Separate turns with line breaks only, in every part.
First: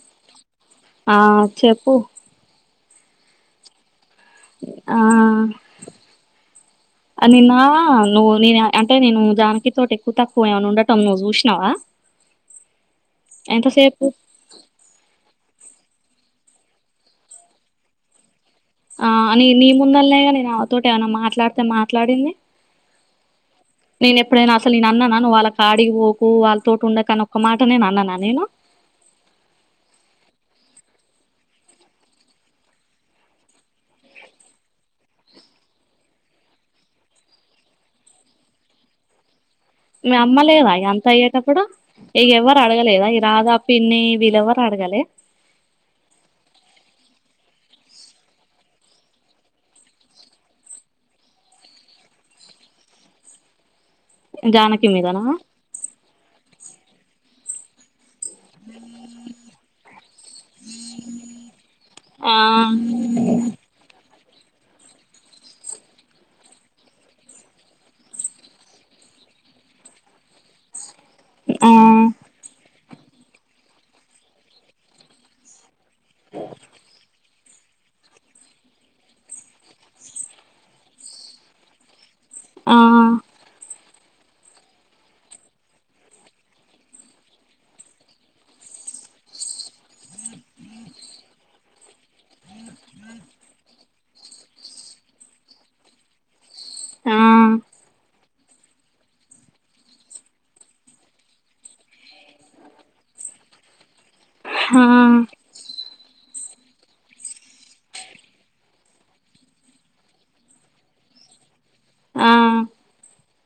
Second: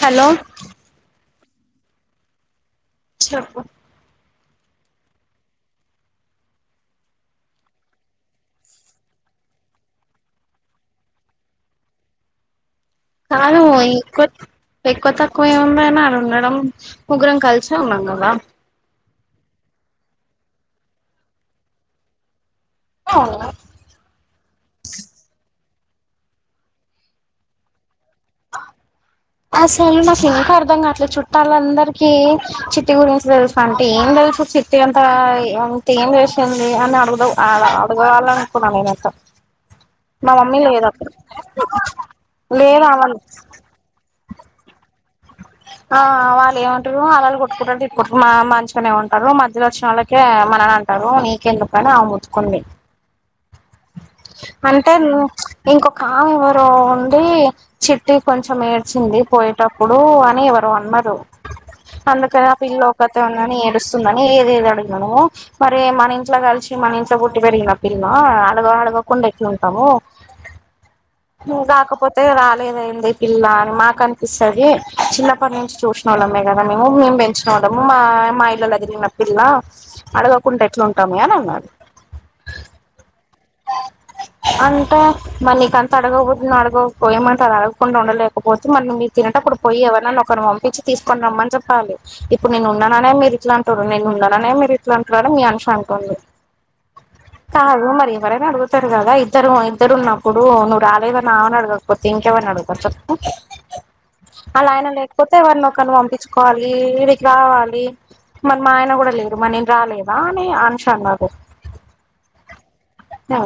Hello
ఆ చెప్పు
చెప్పు
ఆ నిన్న నువ్వు నే అంటే నేను దానికి తోటి ఎక్కువ తక్కువ ఏమన్నా ఉండటం నువ్వు చూసినావా
కాదు ఇ
ఎంతసేపు
క్వ ఎక్కువ త క్కువేం ఉండడం ముగ్గురం కలిసే ఉన్నాం కదా
ఆ నేను నీ ముందల్నే అడిగినా నాతోటి ఏమైనా మాట్లాడితే మాట్లాడింది
అవును
యాడికిపోకు వాళ్ళతోటి ఉండకని ఒక్క మాట నేను అన్ననా
అసల్ [inaudible] ంగా అట్లా చుట్టాలందరికీ చిట్టి గురించి తెలుసు అంటే ఏం తెలుసు చిట్టి అంతా ఏం ఇంకా ఏం చేసిన [inaudible] అడుగుతావు అ అ వాళ్ళని అడగల్లనుకున్నా నేనైతే
మీ
మా మమ్మీ
అమ్మలేదా
లేదు
ఇదంతా
అప్పుడు
అయ్యేటప్పుడు ఇక ఎవ్వరు
లేదు
అడగలేదా
వాళ్ళు
ఈ రాధ పిన్ని వీళ్లెవరు అడగలే
ఆ వాళ్ళు ఏమంటారు వాళ్ళను కొట్టుకుంటారు ఆ మంచిగానే ఉంటారు మధ్యలో వచ్చిన వాళ్ళకే మనని అంట నీకెందుకు అని ఆమె ముడ్చుకుంది
జానకి
అంటే
మీదనా
ఇంకొక [inaudible] ఎవరు ఉంది చిట్ ట్టి కొంచెం ఏడ్చింది పోయేటప్పుడు అని ఎవరో అన్నారు అందుకని ఆ పిల్ల ఒకతే ఉందని ఏడుస్తుంద ఏది ఏది అడిగను మరి మన ఇంట్లో కలిసి మన ఇంట్లో పుట్టి పెరిగిన పిల్ల అడగకుండా ఎట్లుంటాము
ఆ
రాకపోతే రాలేదే ఈ పిల్ల అని మాకు అనిపిస్తది చిన్నప్పటి నుంచి చూసిన వాళ్ళమే కదా మేము మేము పెంచు చూడం మా మా ఇళ్లలో తిరిగిన పిల్ల అడగకుండా ఎట్లుంటాము అని అన్నది
ఆ
అంటే మనీకి అంత అడగవు కాదు నార్మల్ [unintelligible] లేకపోతే మళ్ళీ మీరూ తినే అప్పుడు పోయి ఎవరినైనా ఒకరిని పంపించి తీసుకుని రమ్మని చెప్పాలి ఇప్పుడు నేను ఉన్నాననే మీరు ఇట్లా అంటురు నేను ఉన్నాననే మీరు ఇట్లా అంటురు అని మీ అనిషం అంటుంది
ఆ
కాదు మరి ఎవరైనా అడుగుతారు కదా ఇద్దరు ఇద్దరు ఉన్నప్పుడు నువ్వు రాలేదనీ ఆమెనడగకపోతే ఇంకెవరిని అడుగుతారు చెప్పు వాళ్ళయన
ఆ
లేకపోతే ఎవర్నో ఒకరిని పంపించు కోవాలి ఈడికి రావాలి మన్నాయన కూడా లేరు మరి నేను రాలేదా అనీ అనూష అన్నది
ఆ
ఆ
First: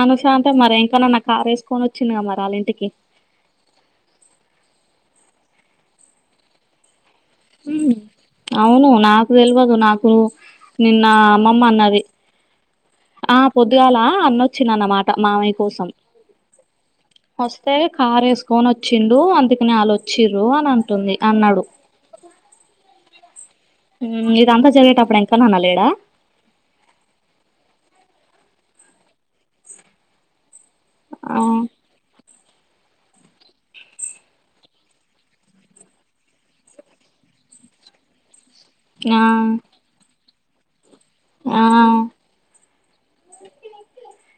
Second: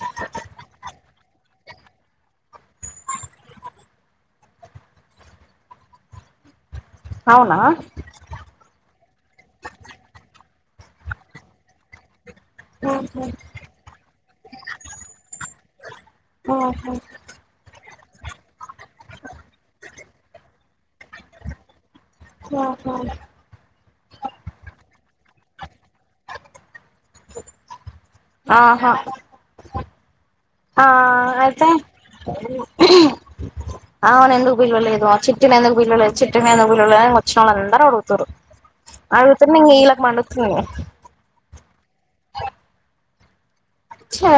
అనూష అంటే మరి ఇంకా [unintelligible] కార్ వేసుకొని వచ్చిందిగా మరి వాళ్ళ ఇంటికి
అవునా
మ్మ్ అవును నాకు తెల్వదు నాకు నిన్న అమ్మమ్మ అన్నది ఆ పొద్దుగాల అన్నొచ్చినన్నమాట మామయ్య కోసం
ఓహో
కార్ వేసుకొని వచ్చిండు అందుకనే వాళ్ళ వచ్చిర్రు అని అంటుంది అన్నాడు
ఆహా
ఇదంతా జరిగేటప్పుడు ఎంకన్నన్న లేడా
ఆహా ఆ
ఆ
అయితే ఆవనేందుకు బిల్వలేదు ఆ చిట్టీనెందుకు బిల్వలేదు చిట్టీనెందుకు బిల్వలేదు వచ్చినోళ్లందరు అడుగుతురు
ఆ
అగుత న ఇలా్ మతుని
ఆ ఆ
చ్చా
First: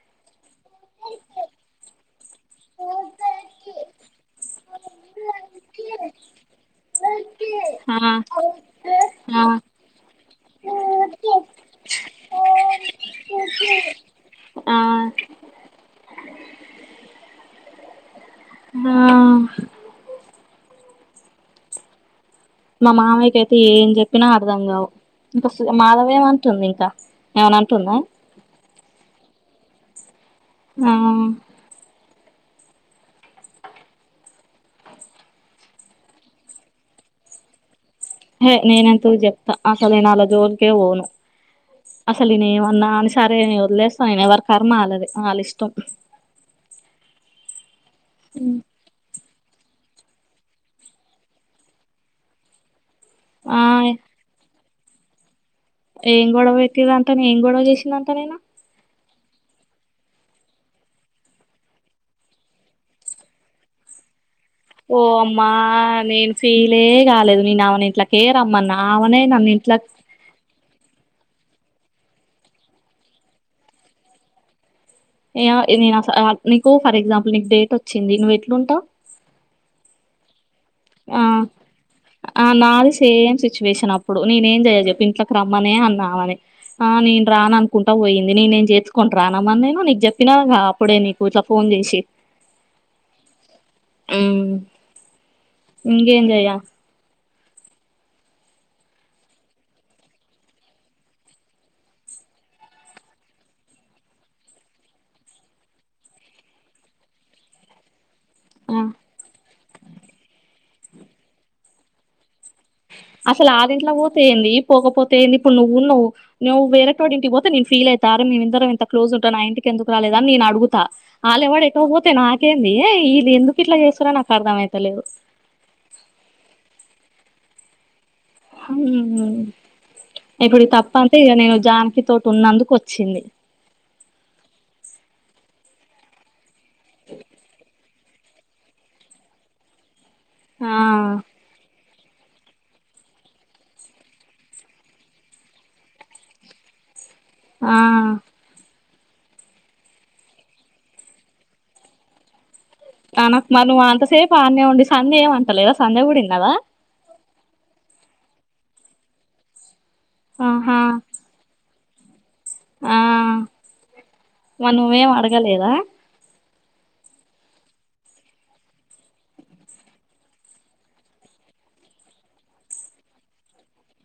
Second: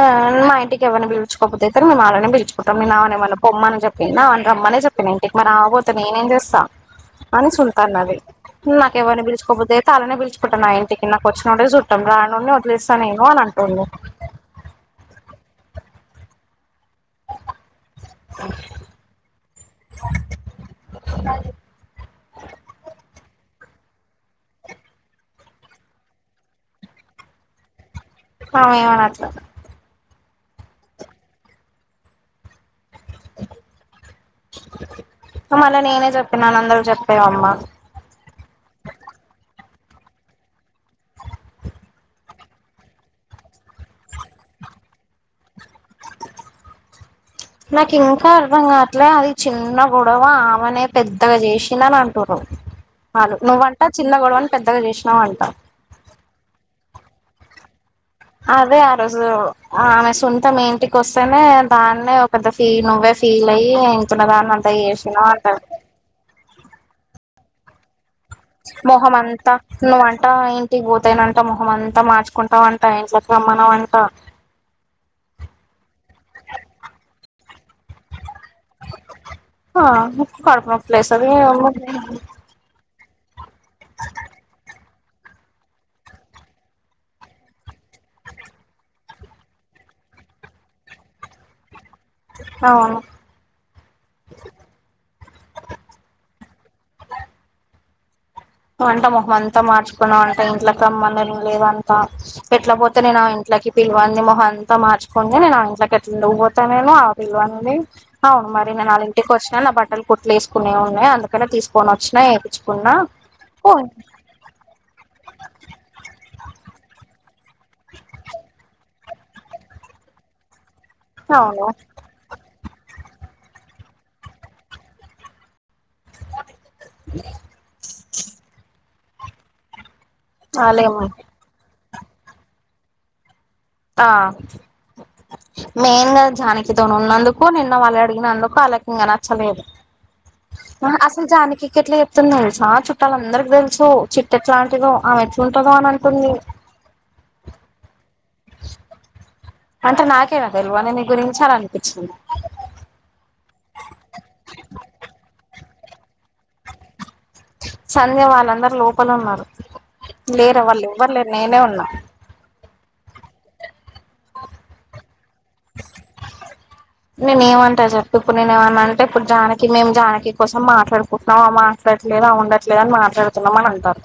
మా ఇంటికెవరిని పీల్చుకొబుదైతే మీమలనే పిచుకుంటాం నీన్ ఆమెనేమ్మాన పొమ్మనిచేపిన అవ్ రమ్మనే చెప్పింది ఇంటి ఇ మ రాకబోతే నేనేం చేస్తాను అని చుంటాను
ఆ
అది నాకు ఎవరిని
ఆ
పిలుచుకపోతేయితే అలానే పిలుచు ఇ న ఇట్కిి నాకు వచ్చినోడే చుట్టం రా నుంని వదిలేస్తా నేను అంటుంది
ఆ ఆ
సాది
మా మావయ్యకైతే ఏచేపినా అర్ధం కావు ఇంకోసూది మాదేవమంటుంది ఇంకా ఏమన్నటుందా
అ ఏమనట్
ఆ
మళ్ళీ నేనే చెప్పినను అందరూ చెప్పేవమ్మా
హే నేనెంతూ చెప్తా ఆసలు ననాల జోర్క ఓను అసలు నేనేమన్నా అని సరే నే వదిలేస్తా నీన్ ఎవరి కర్మ అలాదే ఆలిష్టం
నాకు ఇంకా అర్థం గాట్లే అది చిన్న గొడవ ఆమెనే పెద్దగా చేసిినని అంటు్ర ఆలు
ఆ
నువ్వంటా చిన్న గొడవని పెద్దగా చేచినవంట
ఏం గొడవ పెట్టిరంటుంది ఏం గొడవ చేసినంత నీను
ఓజు ఆమె సొంతం ఇంటికొస్తానే దాన్నే ఒక పెద్ద ఫీన్ నువ్వే ఫీలాయి ఇంత్తునదాని
ఓ అమ్మా నీన్ ఫీలే కాలేదు నేనావన్ ఇంట్లక్
మొహమంతా నువంటాయి కి పోతానంట మొహం అంతా మార్చుకుంటావంట ఇంట్లకి రమ్మనవంట
ఇయ్య నీన్ అసలు ఆ నీకు ఫర్ ఎగ్జాంపుల్ నీకు డేట్ వచ్చింది ఎట్లుంటావ్
ఆ కడుకు ప్లేస్ అది
ఆ ఆ నాది సేమ్ సిచ్యువేషన్ అప్పుడు నేనే ఏం చెయ్యాలె చెప్ప ఇంట్లోకి రమ్మనే అన్నా ఆవ ని ఆ నేను రాను అనుకుంటా పోయింది నే నేను చేతుకోంటని రానమని నేను నీకు చెప్పినా అప్పుడే నీకు ఇట్లా ఫోన్ చేసి హ్మ్.
అవు
ఇంకేం చేయ్య
అంట మొహం అంతా మార్చుకున్నావు అంట ఇంట్లోకి రమ్మం లేదంతా ఎట్లా పోతే నేను ఇంట్ ఇట్లకి పిల్వని మొహంంతా మార్చుకొని నేను ఆ ఇంట్లోకి ఎట్లా ఉండ పోతా నేను ఆ పిల్వని అవునమ్మారి
ఆ
నీన్ అళ్ళింటికొచ్చిన నా బట్టలు కుట్లేసుకొనున్నాయి అందుకనే తీసుకొనొచ్చిన ఏదీ కున్నా
అసలు ఆదింట్లో పోతేఏంది పోకపోతేఎంది ఇప్పుడు నువ్వు ఉన్నావు నువ్ వేరేటోడింటికి పోతే నీన్ ఫీలైత అదే మేమిందరం ఇంత క్లోసుంట్రా నా ఇంటికి ఎందుకు రాలేదని నేన్ అడుగుతా ఆలేవాడ్
అవును
ఎటుపోతే నాకేంది ఇల్లేందుకిట్ల చేసురో నాకర్దిమైతలే ఇప్పుడు తప్ప
అలేం
అంతే ఇక నేను జానకి తోటి ఉన్నందుకు వచ్చింది
ఆ మెన్గా జానకితో జానకితోనునందుకు నిన్న మల్యాడ్ దినందుకు అల్లకింగా నచ్చలేదు
ఆ
అసలు జానకీకెట్ల చెప్ త్తును చాలా చుట్టాలందర్కి తెల్సు చిట్టేట్లటిదో అవే ఏంట్లూటదో అంటుంది
ఆ
అంటే నాకేనా తెల్వంది నీ గురించి అననిపించింది
తనకు మను అంతసేపు ఆన్నే ఉండి సందే ఏమంటలేదా సంధ్య కూడా ఇన్నదా
సంధ్యవాలందరు లోపలున్నారు లేర్
ఆహా
ఎవర్లేరు నీనే ఉన్నా
ఆ మను నువ్వేం అడగలేదా
నేను ఏమంటా చెప్ప ఇప్పుడు నేను ఏమన్నా అంటే ఇప్పుడు జానకి మేము జానకి కోసం మాట్లాడుకుంటున్నాం మా మాట్లాడట్లేవా ఉండట్లేదని మాట్లాడుతున్నామా అని అంటారు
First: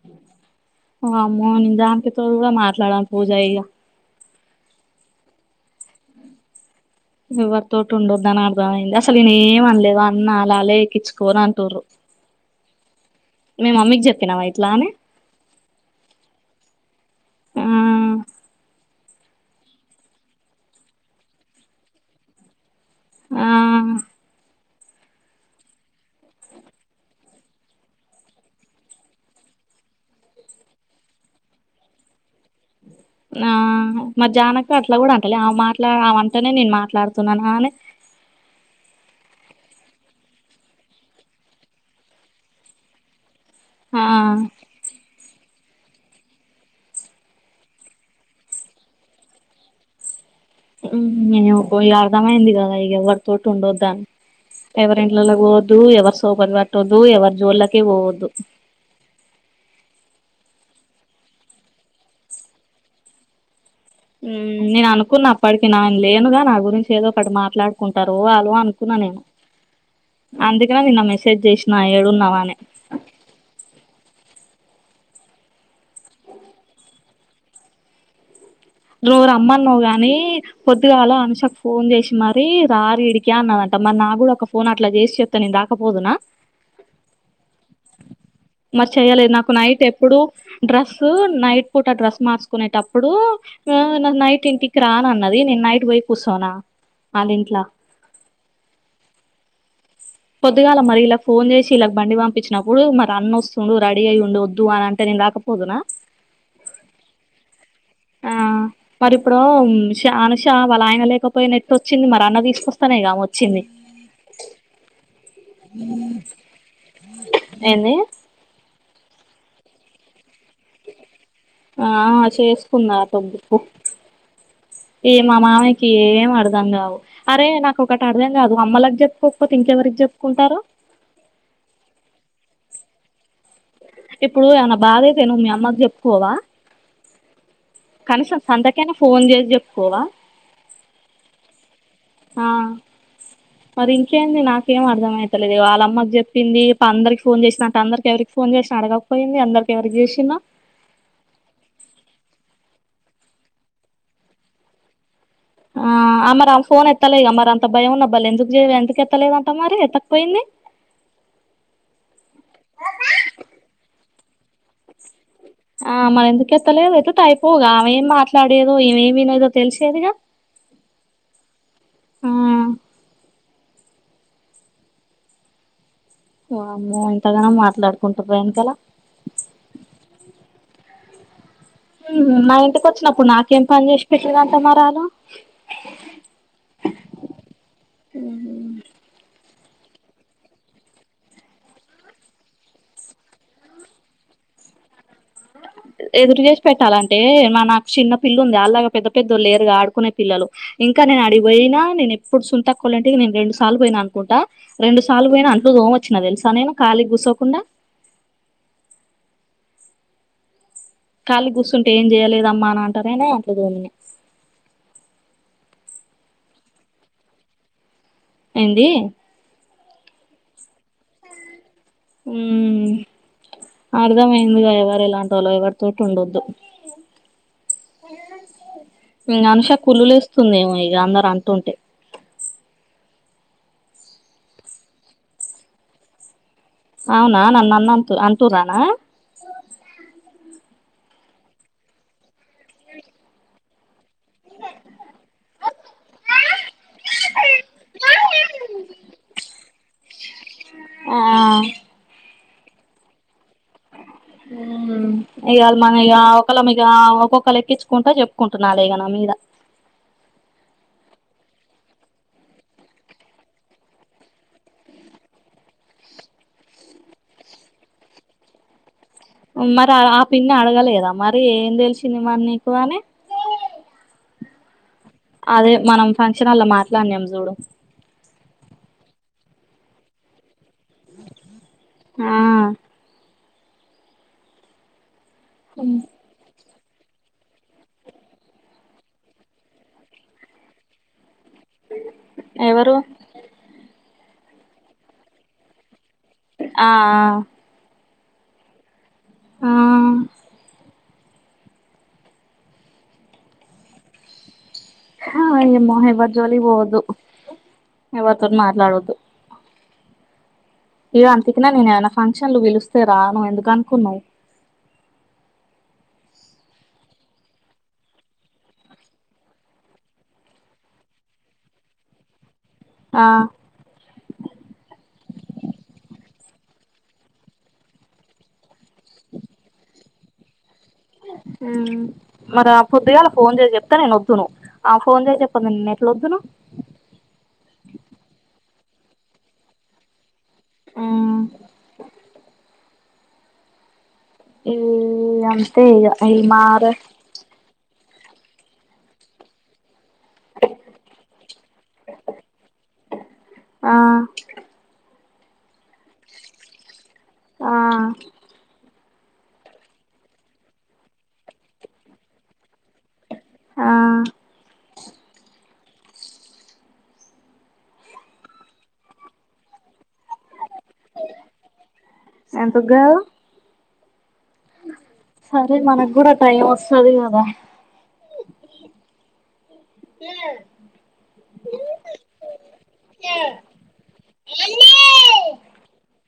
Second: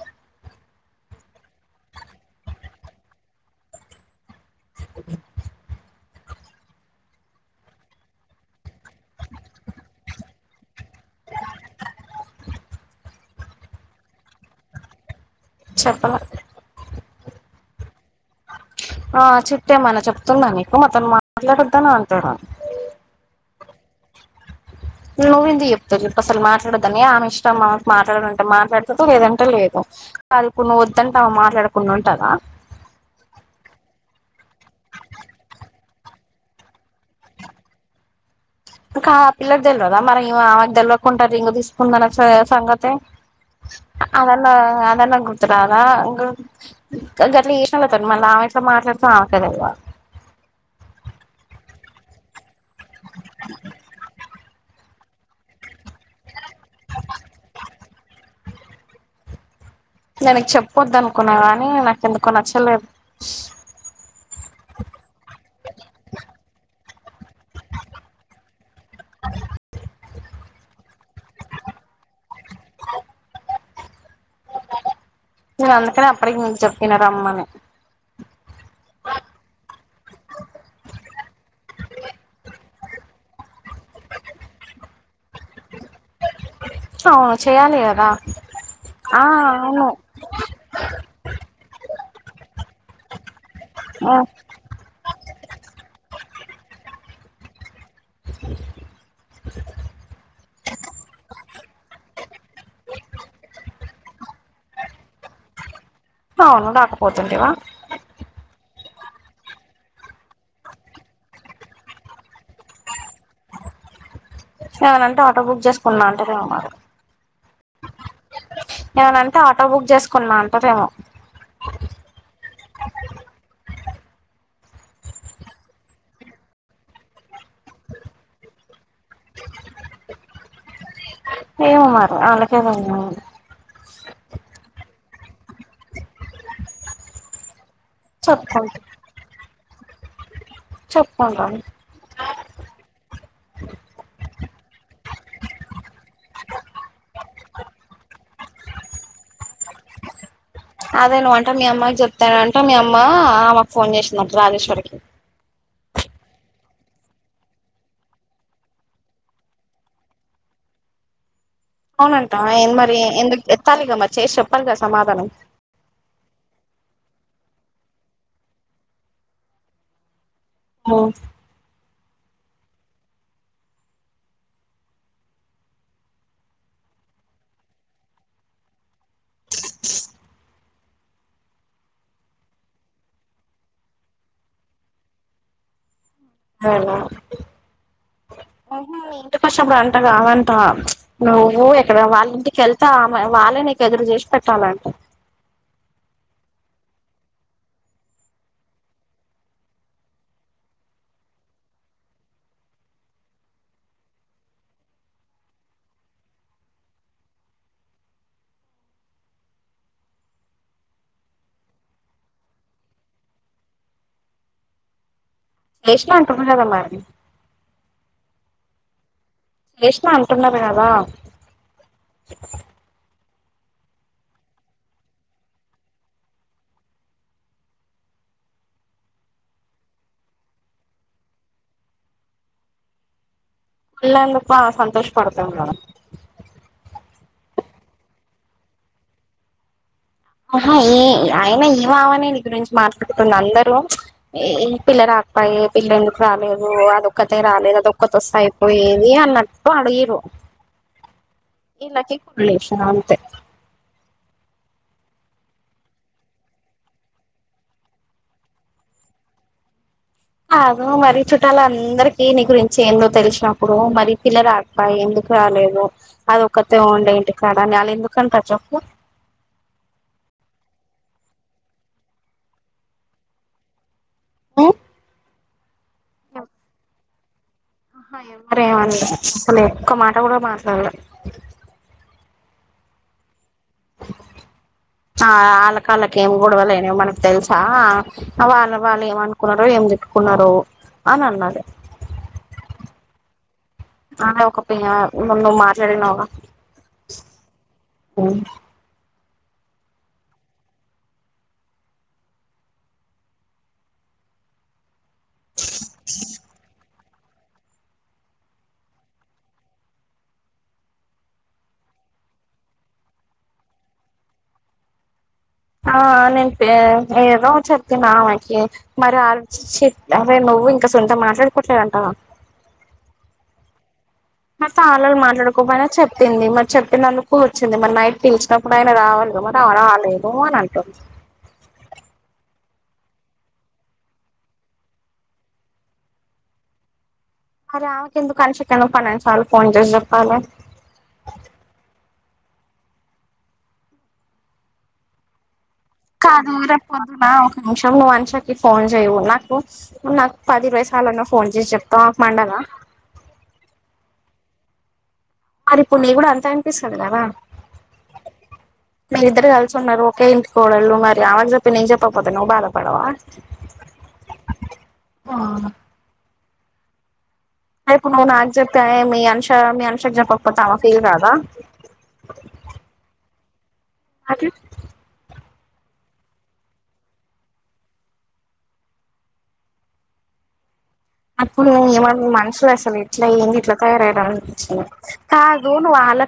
వామ్మో నిజానికితోడు గూడా మాట్లాడన్ పూజ అయ్యా
చెప్పందు
ఎవరితోటు ఉండొద్దన్నరు రా ఏంది అసలు నేన్ ఏమిఅనలేదు అన్ అలాలే ఎక్కిచ్చుకొరు అంటుర్రు మేము మమ్మీకి జెప్పినావా ఇట్లా అని
చెప్పల
ఉఆ
ఆ చొప్తే ఏమన్న చెప్తుంద నీకు మాతోను మాట్లాడొద్దాని అంటారు
ఆ
నువ్వెందుకు జేప్తావు జొప్పు అసలు మాట్లాడద్దని ఆమె ఇష్టం మా మాట్లాడలంటే మాట్లాడతుదు లేదంటే లేదు కాదు ఇప్పుడు నువ్వొంటే ఆమ మాట్లాడకుండ వుంటాద
నా మా జానకీ అట్లా గూడా అంటలే ఆమ మాట్లా ఆమ అంటనే నేను మాట్లాడుతున్నానా అని
ఇంకా ఆ పిల్లక్ తెల్వదా మరి ఈమ ఆమెకు దెల్వకుంటా రింగు దీసుకున్నానా సే సంగతి
ఆ
అవన్నా అదన్నా గుర్త్ ర్తు రాద గొ గట్లా చేసినోళ్లతోని మళ్ళా ఆమెట్లా మాట్లాడతో ఆమెకే తెల్వల్
[unintelligible] అర్దమైయింది గదా ఇగ ఎవరితోటి ఉండొద్దని ఎవరింట్లల్లోకి బోవద్దు ఎవరి సోపన్ పట్టద్దు ఎవర్ జోళ్ల కి పోవద్దు
ఇంగ నేకు చెప్పొద్దు అనుకున్నా గానీ నాకెందుకో నచ్చలేదు
ఊమ్ నేను అనుకున్న అప్పటికీ నాను లేనుగా నా గురించి ఏదో ఒకటి మాట్లాడుకుంటారు వాళ్ళు అనుకున్నా నేను అందుకనే నిన్న మెసేజ్ జేసినా ఏడున్నావని
నేను అందుకనే అప్పడికి నీక్ చొప్పిన రమ్మని
నువ్వు రమ్మన్నావ్ గాని పొద్దిగాల అనుషకు ఫోన్ జేషో మరి రార్రీడికి అన్నద అత్తమ్మ నాగ్గుడా ఒక ఫోన్ అట్లా జేసి చెప్తే నేను రాకపోదునా
అవును చేయాలి గదా
మరి చెయ్యలే నాకు నైట్ ఎప్పుడు డ్రస్ నైట్ పూట డ్రెస్ మార్చుకునేటప్పుడు ఆ నాకు నైట్ ఇంటికి రానన్నది నేను నైటు బోయి కుస్సోనా ఆళ్ళ ఇంట్లో పొద్దుగాల మరి ఇల్లకు ఫోన్ జేసి ఇళ్ళకు బండి పంపిచ్చినప్పుడు మరి అన్న వస్తుండు రేడీ అయ్యి ఉండు వొద్దువు అని అంటే నే ను రాకపోదునా
హా రాకపోతుంటివా
ఆ మరి ఇప్పుడు షా అనుషా వాళ్ళ ఆయన లేకపోయిన ఏట్టొచ్చింది మరి అన్న తీసుకొస్తానేగా ఆమే వచ్చింది
ఏమన్నా అంటే ఆటో బుక్ జేసుకున్నా అంటరెమో మరి
ఏంది
ఏమంన్నంటే ఆటో బుగ్ జేసుకున్నాన్
ఆ చేసుకుంది ఆటో బుక్కు ఏ మామయ్యకి ఏమర్ధం గావు అరే నాకొకటి అర్దం గాదు అమ్మాలకు జెప్పుకోకపోతే ఇంక ఎవరికి జెప్పుకుంటారు
ఏమో మరి వాళ్ళకే దెలియాలి
ఇప్పుడు ఏమన్నా భాదైతే నువ్వు మీ అమ్మకు జెప్పుకోవా కనీసం
చెప్పుకుంట
సంతకైనా ఫోన్ జేసి జెప్పుకోవా
చెప్పుకుంటాను
ఆ మరింకేంది నాక్ కేం అర్ధమయితలేదు వాళ్లమ్మక్ జేప్పింది పందరకి ఫోన్ జేసిన అందరికి ఎవరిక్ ఫోన్ చేసినా అడగకపోయింది అందరికి ఎవరికి జేషిన్నా
అదే నువ్వు అంట మీ అమ్మాయికి జెప్తానంట మీ అమ్మ ఆమకు ఫోన్ జేసిందంట రాజేశ్వరికి
ఆ మరి ఆ ఫోన్ ఎత్తలేగా మరి అంత భయం ఉన్నబలి ఎందుకు జెయ్యవే ఎందుకు ఎత్తలేదంటా మరి ఎత్తకపోయింది
అవునంట మరి ఎందుకు ఎత్తాలిగా మరి చేసి చొప్పాలిగా సమాధానం
ఆ మరి ఎందుకు ఎత్తలేవు ఎత్తితే అయిపోవుగా ఆమె ఏం మాట్లాడేదో ఈమే ఏమి వినేదో తెలిసేదిగా
మొ
ఆహ్ ఓమ్మో ఇంతగణం మాట్లాడుకుంటారు వెనకలా
[inaudible]
మా ఇంటికి వచ్చినప్పుడు నాకేం పని చేసి పెట్లేదటా మర అట
ఉహు ఇటు ప్పుడు అంట కాదంట నువ్వు ఇక్కడ వాళ్ళ ఇంటికిెళ్తా వాళ్ళే నీకు ఎదురు చేసి పె చాలంట [unintelligible]
[inaudible] ఎదురు చేసి పెట్టాలంటే మన చిన్న పిల్లు ఉంది అలాగా పెద్ద పెద్దోళ్ళ లేరుగా ఆడుకునే పిల్లలు ఇంకా ఇంగా నేను అడిగి పోయినా నేను ఎప్పుడూ సునీతక్కల్ ఇంటికి నేను రెండు సార్లు పోయినా అనుకుంటా రెండు సార్లు పోయిన అంట్లు తోమీనా వచ్చినా తెలుసా నేను కాళీగా కుసోకుండా ఖాళీగా కూర్స్తుుంటే ఏం చేయలేదమ్మా అని అంటారేనే అంట్లు తోమినా
ఏసిన అంటున్నారు కదా మరి
ఏందీ
ఏసి నా అంటున్నారు కదా
ఉమ్మ్ అర్థమైందిగా ఎవరు ఎలాంటి వాళ్ళ ఎవరితచోట ఉండద్దు ఇగా అనుషాకు కుళ్లు వస్తుందిమో ఇక అందరు అంటుంటే
పిల్లలు సంతోషపడతును గదా
అవునా నన్ను అంటుందామే
ఆహా ఈ అయన ఏ అవనే నీ గురించి మాట్లాడుతుంది అందరూ ఏ పిల్ల రాకపాయి పిల్ల ఎందుకు రాలేదు అదొక అే రాలేదు అది ఒక్క తొస్త అయిపోయేది అన్నట్టు అడిగరు
ఆహ్
ఇప్పుడు లేసిన అంతే
ఇవాళ మన ఇ ఒకళ మీ ఒక్కొక్కళ ఎక్కించుకుంటా చెప్పుకుంటున్నా ఇగ నా మీద
అగ మరి చుట్టాల అందరికిీ నీ గురించి ఏందో తెలిసినప్పుడు మరి పిల్ల రాక పాయ ఎందుకు రాలేదు అది ఒకక్కతే ఉండే ఇంటి కాడ అని వాళ్ళు ఎందుకుంటారు చెప్పు
మరి ఆ పిన్ని అడగలేదా మరి ఏం తెలిసింది మరి నీకు అని [inaudible]
ఓహ్
అదే మనం ఫంక్షన్ల్ లో మాట్లాడినాం చూడు
ఎవరు ఏమనిలా అసలు ఎ ఒక్క మాట కూడా మాట్లాడలే
ఆహ్
ఆహ్ వాళ్ళకి వాళ్ళకి ఏం గొడవలైన ఇగ మనకు తెలుసా వాళ్ళు వాళ్ళు ఏమ అనుకున్నారో ఏం తిట్టుకున్నారొ అని అన్నది
ఎవరు
దాంట్లో ఒక పిల్లా ముందు నువ్వు మాట్లాడిన
ఆహ్ అహ్
[inaudible]
అహ్మ హహే ఏమో ఎవరి జోలికి పోవద్దు ఎవరితోన మాట్లాడోద్దు ఇవ అందు కినా నేను ఏమైనా ఫంక్షన్లు పిలుస్తే రాను ఎందుకు అనుకున్నావు్
ఆహ్ నేను ఏదో చెప్పిన ఆమెకి మరి ఆచి చెప్తా నువ్వు ఇంకా సొంత మాట్లాడుకోట్లేదంటావా
ఆహ్
ఆల్రెడీ మాట్లాడుకోపోయినా చెప్పింది మరి చెప్పినందుకు వచ్చింది మరి నైట్ పిలిచమూ ఇప్పుడు ఆయన రావాలి క మరి అవ రాలేదు అని అంటారు
అ ఉమ్ మరి ఆ పొద్దుగాల ఫోన్ చేసి చెప్తాను నేను వద్దును ఆ ఫోన్ చేసి చెప్పనుండి నేన్న ఎట్లా వద్దును
అరే ఆమెకి ఎందుకు కనిషకి ఎందుకు పని చాలు ఫోన్ చేసి చెప్పాలి
ఆమ్ ఏ అంతే ఇగ మార
అషం లో వంషకి ఫోన్ చెయవు నాకు నాకు పది వైసాలన్నా ఫోన్ చేసి చెప్తాం నాకు మండదా
ఆ
మరి ఇప్పుడు నీ కూడా అంతే అనిపిస్తుంది కదా
ఆ
మీరు ఇద్దరు కలిసి ఉన్నారు ఒకే ఇంటికోడళ్ళు మరి ఆమెకి చెప్పి నేను చెప్పకపోతే నువ్వు బాధ పడవా
ఆ
అది ఇపుడు మీ నాన్న చేప్పామే మీ అంషా మీ అం షాకు చెప్పకపోతే ఆమె ఫీల్ కదా
ఎందుకు కాదు
అకే
సరే మనకు కూడా టైం వస్తది కదా ఏ
అప్పుడు ఏమన్నా మనుషులు అసలు ఇట్లా ఏంది ఇట్లా తయారు అయ్యారు అనిపిచింది.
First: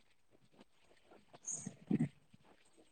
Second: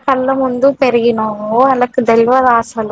కళ్ళ ముందు పెరిగినాము వాళ్ళకు దైలవదా ఆసలు